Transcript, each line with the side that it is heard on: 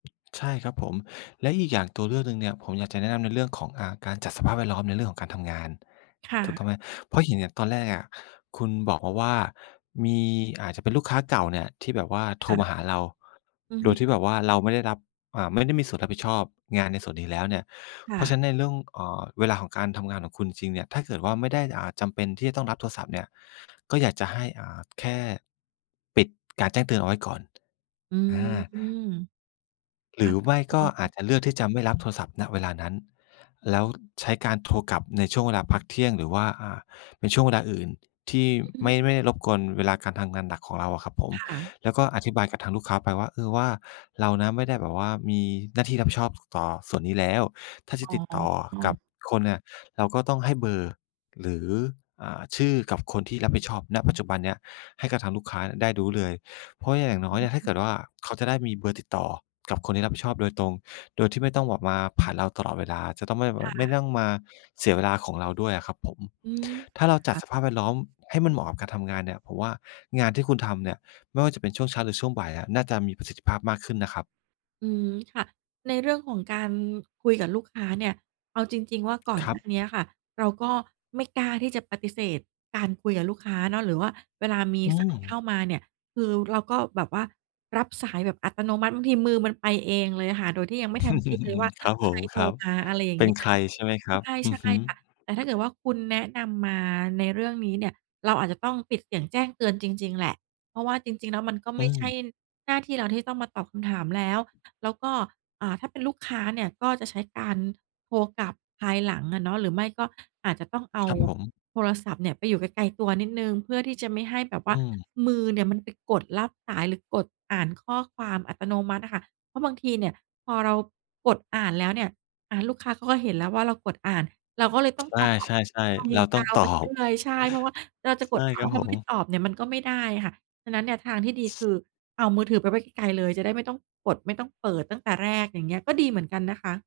left: ใช่ครับผม และอีกอย่าง ตัวเลือกหนึ่งเนี่ย ผมอยากจะแนะนำในเรื่องของ อ่า การจัดสภาพแวดล้อมในเรื่องของการทำงาน
right: ค่
left: ถูกต
right: ะ
left: ้องไหม เพราะเห็นอะตอนแรกอะ คุณบอกมาว่า มี อาจจะเป็นลูกค้าเก่าเนี่ยที่แบบว่าโท
right: ค
left: ร
right: ่ะ
left: มาหาเรา
right: อือ
left: โด
right: ฮึ
left: ยที่แบบว่าเราไม่ได้รับ อ่า ไม่ได้มีส่วนรับผิดชอบงานในส่วนนี้แล้วเนี่ย
right: ค
left: เ
right: ่
left: พราะ
right: ะ
left: ฉะนั้นในเรื่อง เอ่อ เวลาของการทำงานของคุณจริง ๆ เนี่ย ถ้าเกิดว่า ไม่ได้ อ่า จำเป็นที่จะต้องรับโทรศัพท์เนี่ย ก็อยากจะให้ อ่า แค่ปิดการแจ้งเตือนเอาไว้ก่อน
right: อื
left: อ
right: ม
left: า
right: ค
left: หร
right: ่
left: ื
right: ะ
left: อไม่ก็อาจจะเลือกที่จะไม่ รับโทรศัพท์ ณ เวลานั้น แล้วใช้การ โทรกลับในช่วงเวลาพักเที่ยง หรือว่า อ่า ในช่วงเวลาอื่นที่
right: อือ
left: ไ
right: ฮ
left: ม
right: ึ
left: ่ ไม่ รบกวนเวลาการทำงานหนักของเราอะครับผม
right: ค่ะ
left: แล้วก็อธิบายกับทางลูกค้าไปว่า เออ ว่า เรานะไม่ได้แบบว่ามีหน้า ที่รับผิดชอบ ต่อส่วนนี้แล้ว ถ้าจะ
right: อ๋
left: ติดต่อกั
right: อ
left: บคนเนี่ย เราก็ต้องให้เบอร์ หรือ อ่า ชื่อ กับคนที่รับผิดชอบ ณ ปัจจุบันเนี้ย ให้กับทางลูกค้าได้รู้เลย เพราะว่าอย่างน
right: อ
left: ้อยอะ ถ้า
right: ื
left: เก
right: ม
left: ิดว่า เขาจะได้มีเบอร์ติดต่อ กับคนที่รับผิดชอบโดยตรง โดยที่ไม่ต้องบอกมา ผ่านเราตลอดเวลา จะต้องไม่บอ
right: ค
left: ก
right: ่
left: ไม่
right: ะ
left: ต้องมาเสียเวลาของเราด้วยอะครับผม
right: อืม
left: ถ้าเราจั
right: อ
left: ด
right: ะ
left: สภาพแวดล้อมให้มันเหมาะกับ การทำงานเนี่ย ผมว่างานที่คุณทำเนี่ย ไม่ว่าจะเป็นช่วงเช้าหรือช่วงบ่ายอะ น่าจะมีประสิทธิภาพมากขึ้นนะครับ
right: อืม ค่ะ ในเรื่องของการ คุยกับลูกค้าเนี่ย เอาจริง ๆ ว่า ก่อน
left: คร
right: ห
left: ั
right: น้าเนี้
left: บ
right: ยค่ะ เราก็ ไม่กล้าที่จะปฏิเสธการคุยกับลูกค้าเนาะ หรือว่าเวลามี
left: อื
right: สายเข้า
left: ม
right: มาเนี่ย คือ เราก็แบบว่า รับสายแบบอัตโนมัติ บางทีมือมันไปเองเลยอะค่ะ โดยที่ยังไม่ทันคิดเลยว่า
left: ครับ
right: ใค
left: ผ
right: ร
left: ม
right: โท
left: ค
right: ร
left: รับ
right: มา อะไรอย่า
left: เ
right: ง
left: ป
right: เ
left: ็
right: ง
left: น
right: ี้ย
left: ใครใช่ไหมครับ?
right: ใ
left: อื
right: ช่
left: อฮึ
right: ๆ ค่ะ แต่ถ้าเกิดว่า คุณแนะนำมาในเรื่องนี้เนี่ย เราอาจจะต้องปิดเสียงแจ้งเตือนจริง ๆ แหละ เพราะว่าจริง ๆ แล้วมันก็
left: อ
right: ไ
left: ื
right: ม่ใช่
left: ม
right: หน้าที่เรา ที่ต้องมาตอบคำถามแล้ว แล้วก็ อ่า ถ้าเป็นลูกค้าเนี่ย ก็จะใช้การโทรกลับภายหลังอะเนาะ หรือไม่ก็อาจจะต้องเอา
left: ครับ ผม
right: โทรศัพท์เนี่ยไปอยู่ไกล ๆ ตัวนิดหนึ่ง เพื่อที่จะไม่ให้แบบว
left: อ
right: ่า
left: ืม
right: มือเนี่ย มันไปกดรับสาย หรือกดอ่านข้อความอัตโนมัติอะค่ะ เพราะบางทีเนี่ย พอเรากดอ่านแล้วเนี่ย อ่า ลูกค้าเขาก็เห็นแล้วว่า เรากดอ่าน เราก็เลยต้องตอบ
left: ใช่
right: ไป
left: ๆ ๆ เรา
right: ย
left: ต้อง
right: าว
left: ต
right: ไป
left: อ
right: เรื
left: บ
right: ่อย ใช่ เพราะว่าเราจะ
left: ใ
right: ก
left: ช
right: ด
left: ่
right: อ่า
left: ค
right: นแ
left: รั
right: ล้
left: บ
right: วเร
left: ผ
right: าไม่
left: ม
right: ตอบเนี่ยมันก็ไม่ได้ค่ะ ฉะนั้นทางที่ดีคือ เอามือถือไปไว้ไกล ๆ เลย จะได้ไม่ต้องกดไม่ต้องเปิดตั้งแต่แรก อย่างเงี้ย ก็ดีเหมือนกันนะคะ